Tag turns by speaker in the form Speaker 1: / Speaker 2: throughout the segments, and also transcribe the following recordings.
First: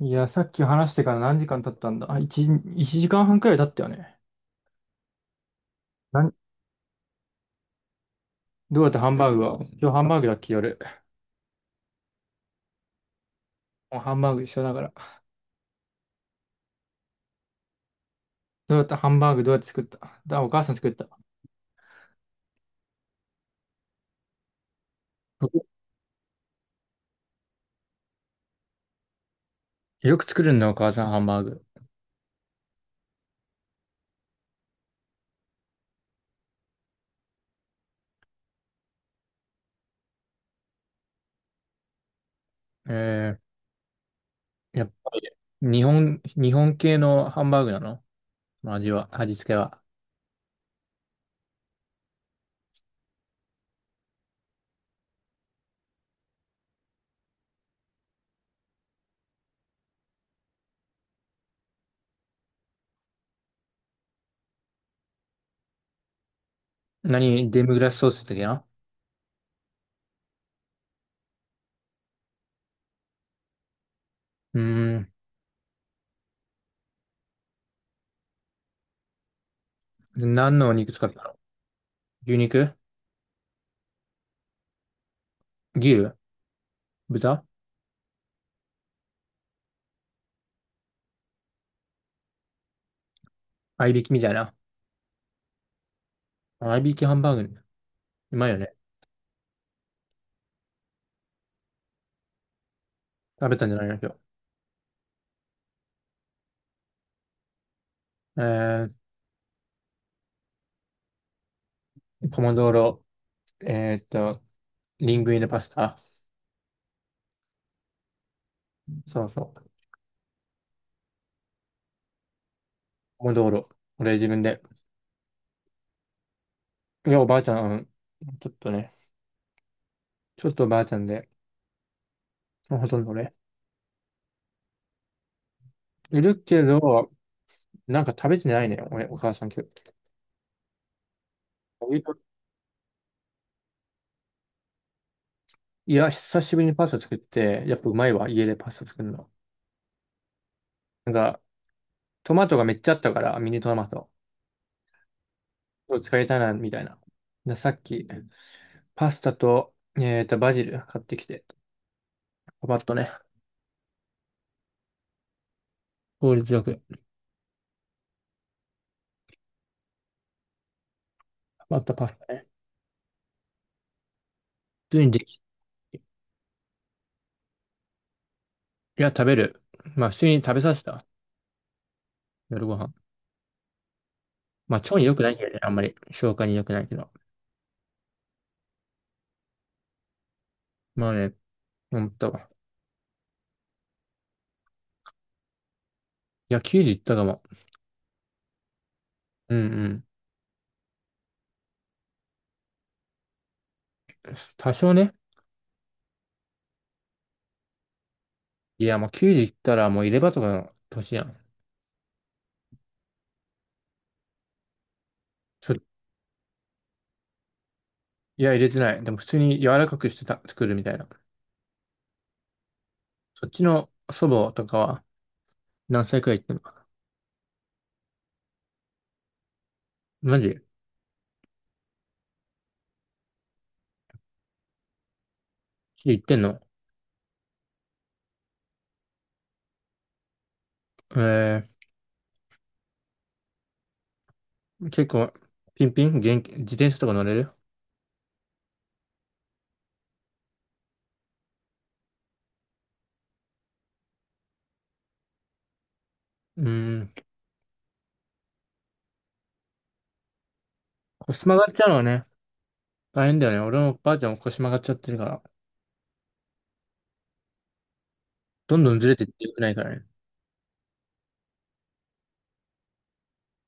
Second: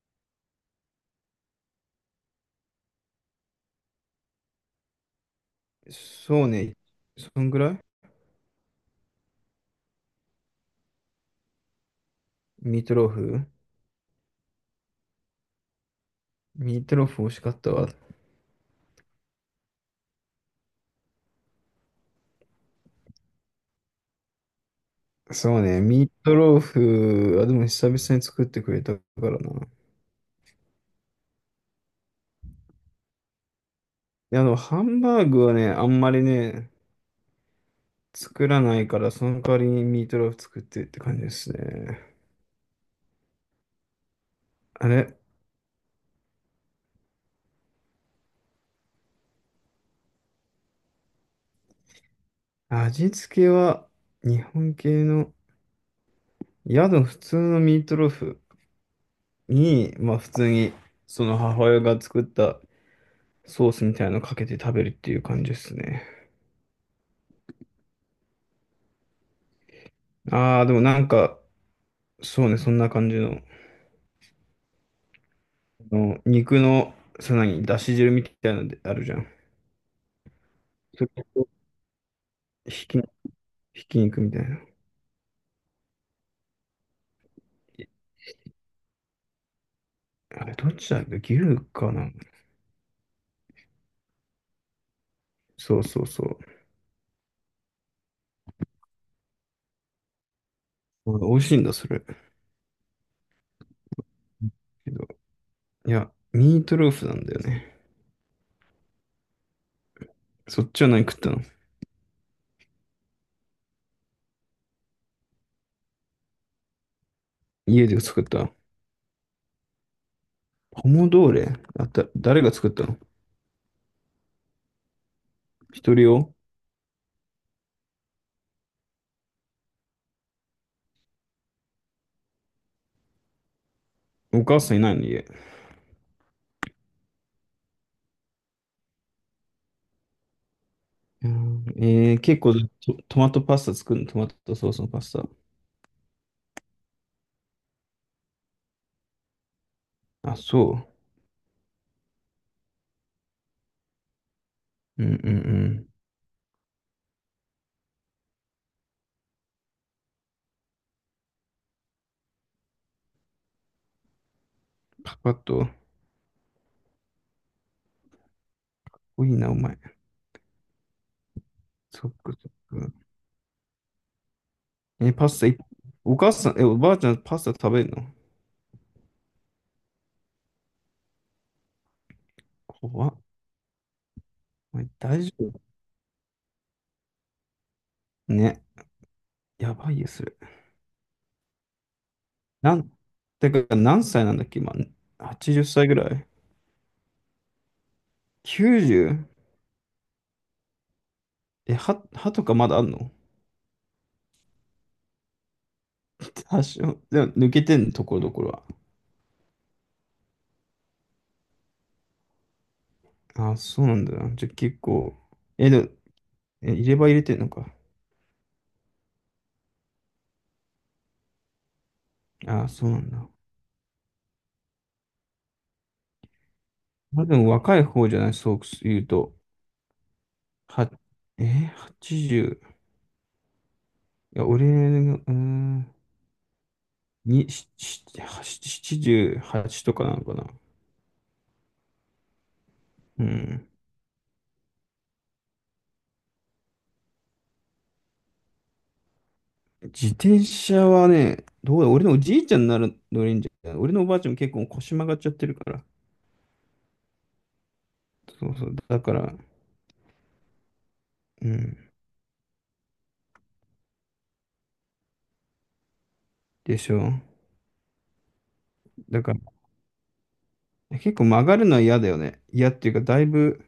Speaker 1: いや、さっき話してから何時間経ったんだ、あ、1、一時間半くらい経ったよね。なん
Speaker 2: そうね。そんぐらい。
Speaker 1: どうやってハンバーグは、今日ハンバーグだっけ、夜？
Speaker 2: ミートローフ。
Speaker 1: もうハンバーグ一緒だから。
Speaker 2: ミートローフ美味しかったわ。
Speaker 1: どうやって作った？お母さん作った。
Speaker 2: そうね。ミートローフ、あ、でも久々に作ってくれたからな。い
Speaker 1: よく作るんだ、お母さんハンバーグ？
Speaker 2: や、ハンバーグはね、あんまりね、作らないから、その代わりにミートローフ作ってって感じですね。
Speaker 1: えや
Speaker 2: あ
Speaker 1: っぱ
Speaker 2: れ。
Speaker 1: り、日本系のハンバーグなの、味は、味付けは？
Speaker 2: 味付けは、日本系の、宿の普通のミートローフに、まあ普通に、その母親が作ったソースみたいなのかけて食べるっていう感じですね。
Speaker 1: 何、デミグラスソースだっけな。
Speaker 2: ああ、でもなんか、そうね、そんな感じの、
Speaker 1: うーん、
Speaker 2: あの肉の、さらに、だし汁みたいなのであるじゃん。
Speaker 1: 何のお肉
Speaker 2: そ
Speaker 1: 使った
Speaker 2: れ
Speaker 1: の？
Speaker 2: と、
Speaker 1: 牛肉、
Speaker 2: ひき、ひき肉みたいな。
Speaker 1: 牛、豚、
Speaker 2: えあれ、どっちだっけ、牛かな。
Speaker 1: 合いびきみたいな。
Speaker 2: そうそうそう。
Speaker 1: 合いびきハンバーグ。うまいよね。
Speaker 2: あ、美味しいんだ、それ。
Speaker 1: 食べたんじゃないの今日？
Speaker 2: けど、いや、ミートローフなんだよね。
Speaker 1: えー
Speaker 2: そっちは何食ったの？
Speaker 1: ポモドーロ、えーっと、リングイネパスタ。
Speaker 2: 家で作った？
Speaker 1: そうそう。
Speaker 2: ポモドーレ。誰が作ったの？
Speaker 1: ポモドーロ。俺自分で。
Speaker 2: 一人用？
Speaker 1: いや、おばあちゃん、ちょっとね、ちょっとおばあちゃんで、ほとんど俺。
Speaker 2: お母さんいないの、家。
Speaker 1: いるけど、なんか食べてないね、俺、お母さん今
Speaker 2: うん。
Speaker 1: 日。
Speaker 2: 結構、トマトパスタ作るの？トマトソースのパスタ。
Speaker 1: いや、久しぶりにパスタ作って、やっぱうまいわ、家でパスタ作るの。
Speaker 2: あ、そ
Speaker 1: なんか、トマトがめっちゃあったから、ミニトマト。
Speaker 2: う。うんうんうん。
Speaker 1: 今日使いたいな、みたいな。で、さっき、パスタと、バジル買ってきて、パパッとね、
Speaker 2: パパッと。
Speaker 1: 効率よく、
Speaker 2: 多いな、お前。
Speaker 1: パパッとパ
Speaker 2: そっ
Speaker 1: スタ
Speaker 2: か
Speaker 1: ね。
Speaker 2: そっか。
Speaker 1: 普通に
Speaker 2: え、
Speaker 1: で
Speaker 2: パス
Speaker 1: き
Speaker 2: タい、お母さん、おばあちゃん、パスタ食べるの？
Speaker 1: いや、食べる。まあ、普通に食べさせた。夜ご飯。
Speaker 2: 怖っ。お
Speaker 1: まあ、
Speaker 2: 前
Speaker 1: 腸に良く
Speaker 2: 大
Speaker 1: な
Speaker 2: 丈
Speaker 1: いけどね、
Speaker 2: 夫？
Speaker 1: あんまり。消化に良くないけど。
Speaker 2: ね、やばいよ、それ。
Speaker 1: まあね、思っんと。
Speaker 2: なん、てか、何歳なんだっけ、今。80歳ぐらい？
Speaker 1: いや、9時いったかも。
Speaker 2: 90？
Speaker 1: うん
Speaker 2: え、歯とかまだあんの？
Speaker 1: うん。多少ね。
Speaker 2: 多少。でも、抜けてんの、ところどころは？
Speaker 1: いや、もう9時いったらもう入れ歯とかの年やん。
Speaker 2: ああ、そうなんだな。じゃあ、結構。え、で
Speaker 1: い
Speaker 2: も、入れ歯入れてんのか。
Speaker 1: や、入れてない。でも普通に柔らかくしてた、作るみたいな。
Speaker 2: ああ、そうなんだ。
Speaker 1: そっちの祖母とかは何歳くらい行ってんの？
Speaker 2: まあ、でも、若い方じゃない、そう言うと。
Speaker 1: マジ
Speaker 2: は、えー、80。いや、俺が、うーん、
Speaker 1: 言ってんの？
Speaker 2: に、78とかなのかな。
Speaker 1: え
Speaker 2: うん。
Speaker 1: 結構、ピンピン元気、自転車とか乗れる？
Speaker 2: 自転車はね、どうだ、俺のおじいちゃんになる乗れんじゃん。俺のおばあちゃんも結構腰曲がっちゃってるから。
Speaker 1: うーん。
Speaker 2: そうそう。だから、
Speaker 1: 腰
Speaker 2: う
Speaker 1: 曲がっちゃ
Speaker 2: ん。
Speaker 1: うのはね、大変だよね。俺もばあちゃんも腰曲がっちゃってるから。
Speaker 2: でしょ。
Speaker 1: どんどんずれ
Speaker 2: だ
Speaker 1: てっ
Speaker 2: か
Speaker 1: てよくないからね。
Speaker 2: ら、結構曲がるのは嫌だよね。嫌っていうか、だいぶ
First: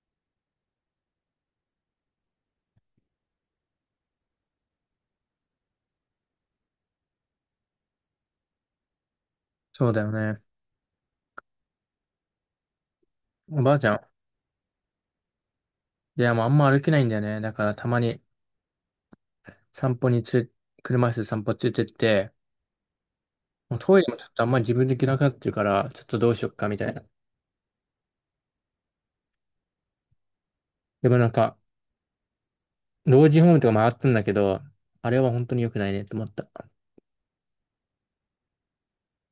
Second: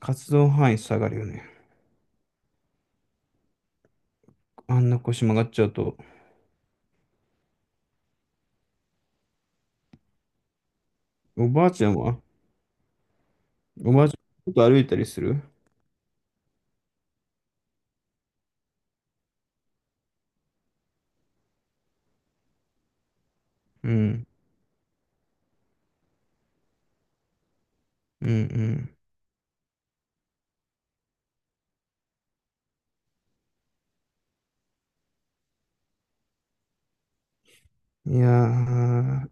Speaker 2: 活動範囲下がるよね。あんな腰曲がっちゃうと。
Speaker 1: そうだよね。
Speaker 2: おばあちゃんは？
Speaker 1: おばあちゃ
Speaker 2: おば
Speaker 1: ん。
Speaker 2: あちゃん、ちょっと歩いたりする？
Speaker 1: いや、もうあんま歩けないんだよね。だからたまに散歩につれ、車椅子で散歩つれてって、もう
Speaker 2: う
Speaker 1: トイレもちょ
Speaker 2: ん。
Speaker 1: っとあんまり自分で行けなくなってるから、ちょっとどうしよっかみたいな。
Speaker 2: うん
Speaker 1: でもなんか、老人ホームとか回ったんだけど、あれは本当に良くないねと思った。
Speaker 2: うん。いやー、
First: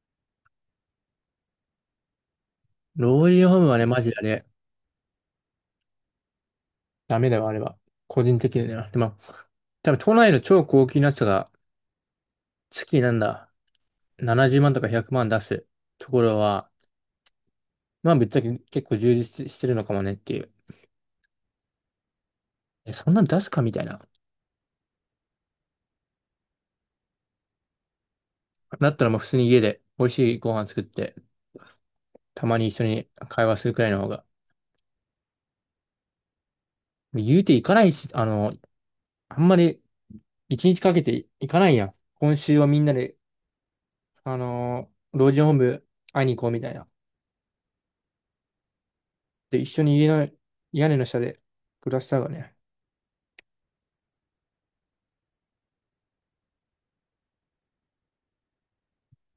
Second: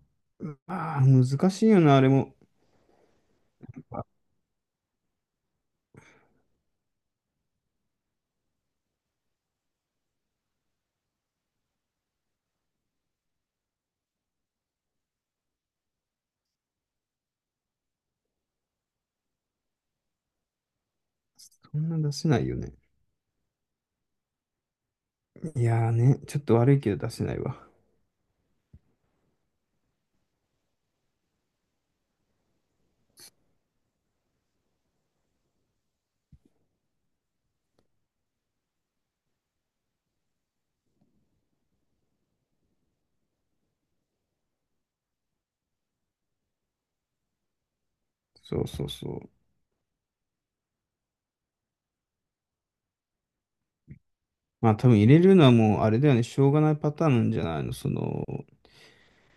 Speaker 2: あー、難しいよな、あれも。
Speaker 1: 老人ホームはね、マジであれ、ダメだよ、あれは。個人的には。でも、多分都内の超高級なやつが、月なんだ、70万とか100万出すところは、まあぶっちゃけ結構充実してるのかもねっていう。
Speaker 2: そんな出せないよね。
Speaker 1: え、そんなん出すかみたいな。
Speaker 2: いやーね、ちょっと悪いけど出せないわ。
Speaker 1: だったらもう普通に家で美味しいご飯作って、たまに一緒に会話するくらいの方が。言うて行かないし、あんまり一日かけて行かないやん。今週はみんなで、あの老人ホーム会いに行こうみたいな。
Speaker 2: そうそうそう。
Speaker 1: で、一緒に家の、屋根の下で暮らした方がね。
Speaker 2: まあ多分入れるのはもうあれだよね、しょうがないパターンなんじゃないの。も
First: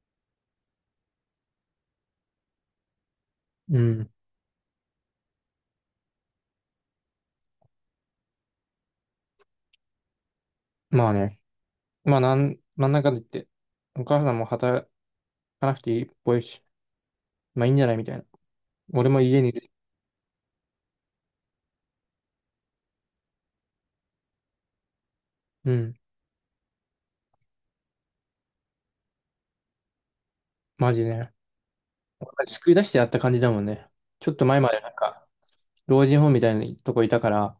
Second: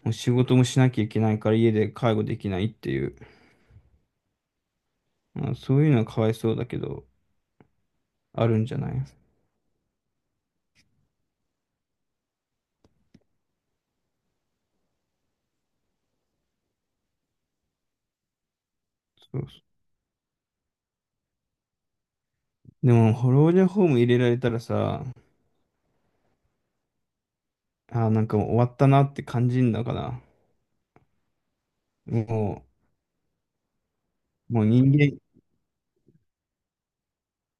Speaker 2: う仕事もしなきゃいけないから家で介護できないっていう。
Speaker 1: うん。
Speaker 2: まあ、そういうのはかわいそうだけど、あるんじゃない？
Speaker 1: まあね。まあ、なんだかんだ言って、お母さんも働かなくていいっぽいし、まあいいんじゃないみたいな。俺も
Speaker 2: そ
Speaker 1: 家
Speaker 2: う
Speaker 1: にい
Speaker 2: そ
Speaker 1: る。
Speaker 2: う。でも、老人ホーム入れられたらさ、
Speaker 1: うん。
Speaker 2: あー、なんかもう終わったなって感じんだから。
Speaker 1: マジで。
Speaker 2: も
Speaker 1: 救い出してやった感じだもんね。ちょっと
Speaker 2: う、
Speaker 1: 前
Speaker 2: もう
Speaker 1: までな
Speaker 2: 人
Speaker 1: ん
Speaker 2: 間、
Speaker 1: か、老人ホームみたいなとこいたから、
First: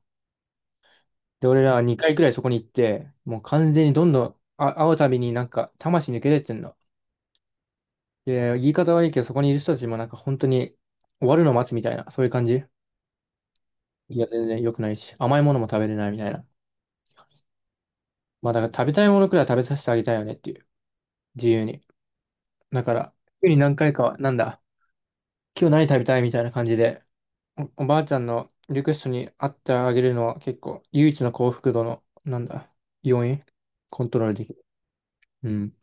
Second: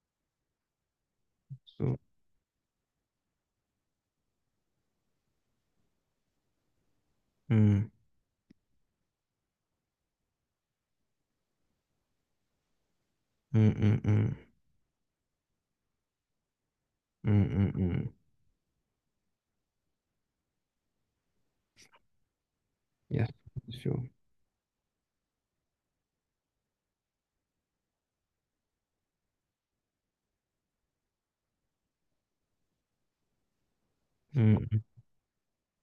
Speaker 1: で、俺らは
Speaker 2: そう。
Speaker 1: 2回くらいそこに行って、もう完全にどんどん、あ、会うたびになんか、魂抜け出てんの。
Speaker 2: うん、
Speaker 1: で、言い方悪いけど、そこにいる人たちもなんか本当に終わるのを待つみたいな、そういう感じ。
Speaker 2: うんうんう
Speaker 1: いや、
Speaker 2: ん。
Speaker 1: 全然良くないし、甘いものも食べれないみたいな。
Speaker 2: うんうんうん。
Speaker 1: まあ、だから食べたいものくらい食べさせてあげたいよねっていう、自由に。だから、
Speaker 2: いや、そ
Speaker 1: 週に
Speaker 2: う
Speaker 1: 何
Speaker 2: でし
Speaker 1: 回
Speaker 2: ょ
Speaker 1: か
Speaker 2: う。
Speaker 1: は、なんだ、今日何食べたいみたいな感じで、おばあちゃんのリクエストに合ってあげるのは結構唯一の幸福度の、なんだ、要因コントロール
Speaker 2: う
Speaker 1: できる。
Speaker 2: ん。
Speaker 1: うん。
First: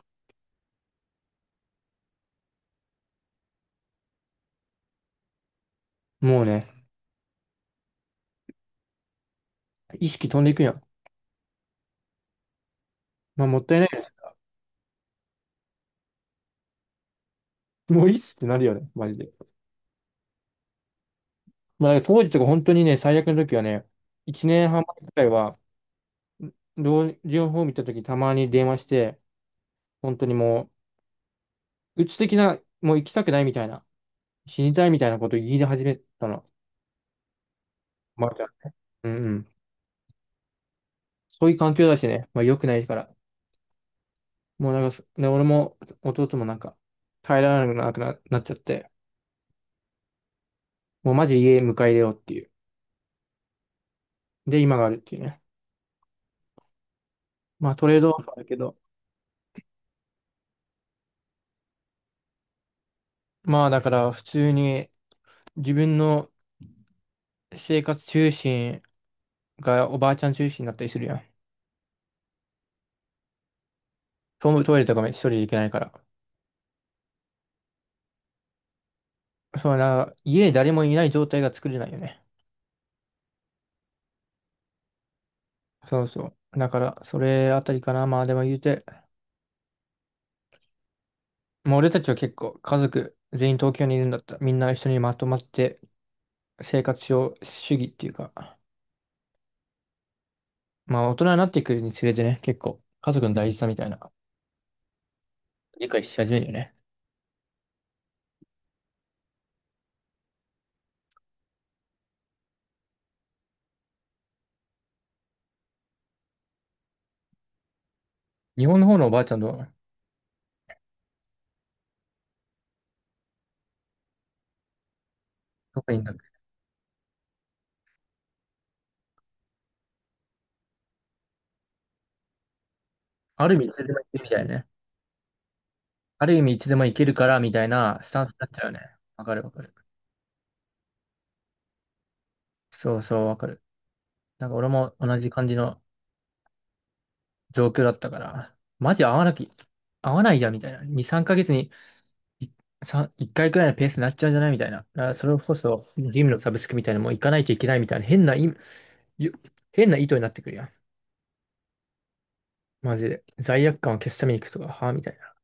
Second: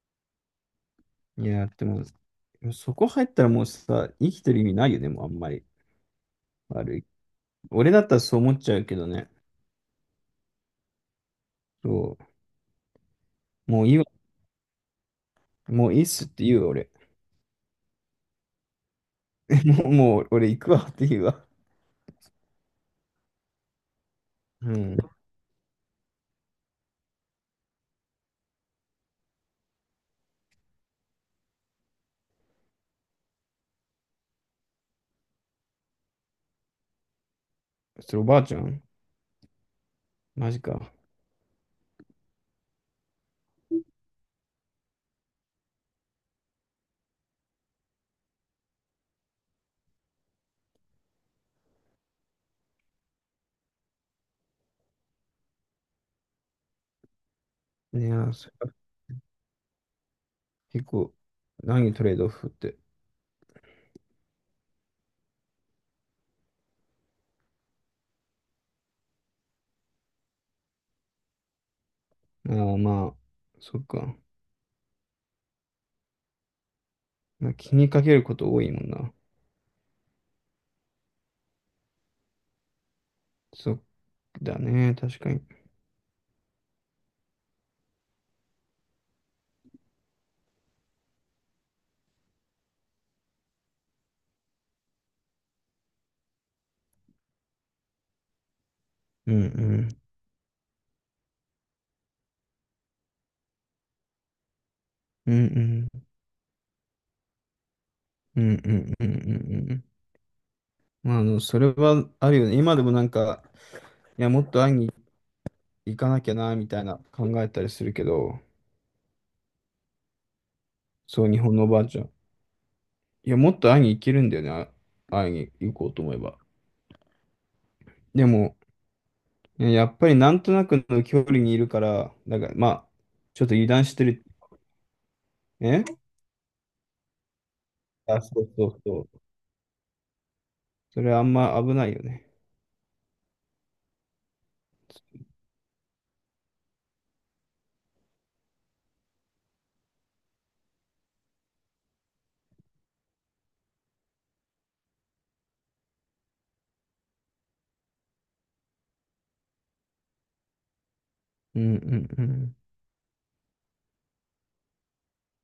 Speaker 2: いや、でもそこ入ったらもうさ、生きてる意味ないよね、もうあんまり。
Speaker 1: もうね、
Speaker 2: 悪い。俺だったらそう思っちゃうけどね。
Speaker 1: 意識飛んでいくやん。
Speaker 2: そ
Speaker 1: まあもっ
Speaker 2: う。
Speaker 1: たい
Speaker 2: も
Speaker 1: な
Speaker 2: ういいわ。
Speaker 1: い
Speaker 2: もういいっすって言うわ、俺。
Speaker 1: ね。もういいっすってなるよね、マジで。
Speaker 2: もう俺行くわって言うわ。
Speaker 1: まあだから当時とか本当にね、最悪の時はね、1年
Speaker 2: う
Speaker 1: 半前
Speaker 2: ん。
Speaker 1: くらいは、老人ホーム行った時たまに電話して、本当にもう、鬱的な、もう行きたくないみたいな、死にたいみたいなことを言い出始めたの。
Speaker 2: それ
Speaker 1: お
Speaker 2: お
Speaker 1: ばあ
Speaker 2: ば
Speaker 1: ち
Speaker 2: あ
Speaker 1: ゃん。
Speaker 2: ちゃん？
Speaker 1: うんうん。
Speaker 2: マジか。
Speaker 1: そういう環境だしね、まあ良くないから。もうなんかで、俺も弟もなんか、耐えられなくな、なっちゃって、もうマジ家迎え入れようっていう。で、今があるっていうね。まあトレー
Speaker 2: い
Speaker 1: ド
Speaker 2: や
Speaker 1: オフ
Speaker 2: ー、
Speaker 1: はある
Speaker 2: それ
Speaker 1: け
Speaker 2: か
Speaker 1: ど、
Speaker 2: 結構、何トレードオフって？
Speaker 1: まあだから普通に自分の生活中心がおばあちゃん中心になったりするやん。
Speaker 2: ああ、まあ、そっか。
Speaker 1: トイレとかも一人で行けないから。
Speaker 2: まあ、気にかけること多いもんな。
Speaker 1: そうな、家に誰もいない状態が作れないよね。
Speaker 2: そっだね、確かに。
Speaker 1: そうそう。だから、それあたりかな。まあでも言うて、もう俺たちは結構家族全員東京にいるんだった。みんな一緒にまとまって生活を主義っていうか。
Speaker 2: うんうん。
Speaker 1: まあ、大人になっていくにつれてね、結構、家族の大事さみたいな、
Speaker 2: うん
Speaker 1: 理
Speaker 2: う
Speaker 1: 解
Speaker 2: ん。
Speaker 1: し始めるよね。
Speaker 2: うんうんうんうんうん。まあ、それはあるよね。今でもなんか、いや、もっと会いに行かなきゃな、みたいな考えたりするけど、
Speaker 1: 日本の方のおばあちゃんと、
Speaker 2: そう、日本のおばあちゃん。いや、もっと会いに行けるんだよね。あ、会いに行こ
Speaker 1: 特
Speaker 2: う
Speaker 1: に
Speaker 2: と
Speaker 1: な
Speaker 2: 思
Speaker 1: ん
Speaker 2: え
Speaker 1: か、
Speaker 2: ば。でも、ね、やっぱりなんとなくの距離にいるから、だから、まあ、ちょ
Speaker 1: あ
Speaker 2: っ
Speaker 1: る
Speaker 2: と
Speaker 1: 意味
Speaker 2: 油
Speaker 1: いつ
Speaker 2: 断
Speaker 1: で
Speaker 2: し
Speaker 1: も行
Speaker 2: て
Speaker 1: け
Speaker 2: る。
Speaker 1: るみたいなね。
Speaker 2: え
Speaker 1: ある意味いつでも行けるから、みたいなス
Speaker 2: あ、
Speaker 1: タンスに
Speaker 2: そ
Speaker 1: なっ
Speaker 2: う
Speaker 1: ちゃ
Speaker 2: そ
Speaker 1: うよね。
Speaker 2: うそう。
Speaker 1: わかるわかる。
Speaker 2: それあんま危ないよね。
Speaker 1: そうそう、わかる。なんか俺も同じ感じの状況だったから、マジ合わなき、合わないじゃん、みたいな。2、3ヶ月にい1回くらいのペースになっちゃうんじゃないみたいな。だからそれこそ、ジムのサブスクみたいなのも行かないといけないみたいな、ゆ変な意図になってくるやん。
Speaker 2: うんうんうん。
Speaker 1: マジで。罪悪感を消すために行くとか、はあみたいな。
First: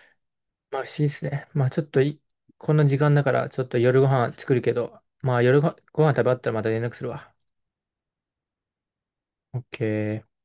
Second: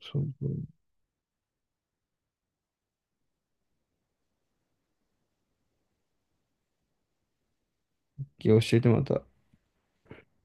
Speaker 2: そうそう。
Speaker 1: まあ不思議ですね。まあちょっとい、こんな時間だから、ちょっと夜ご飯作るけど、まあご飯食べ終わったらまた連絡するわ。
Speaker 2: 教えてまた。
Speaker 1: オッケー。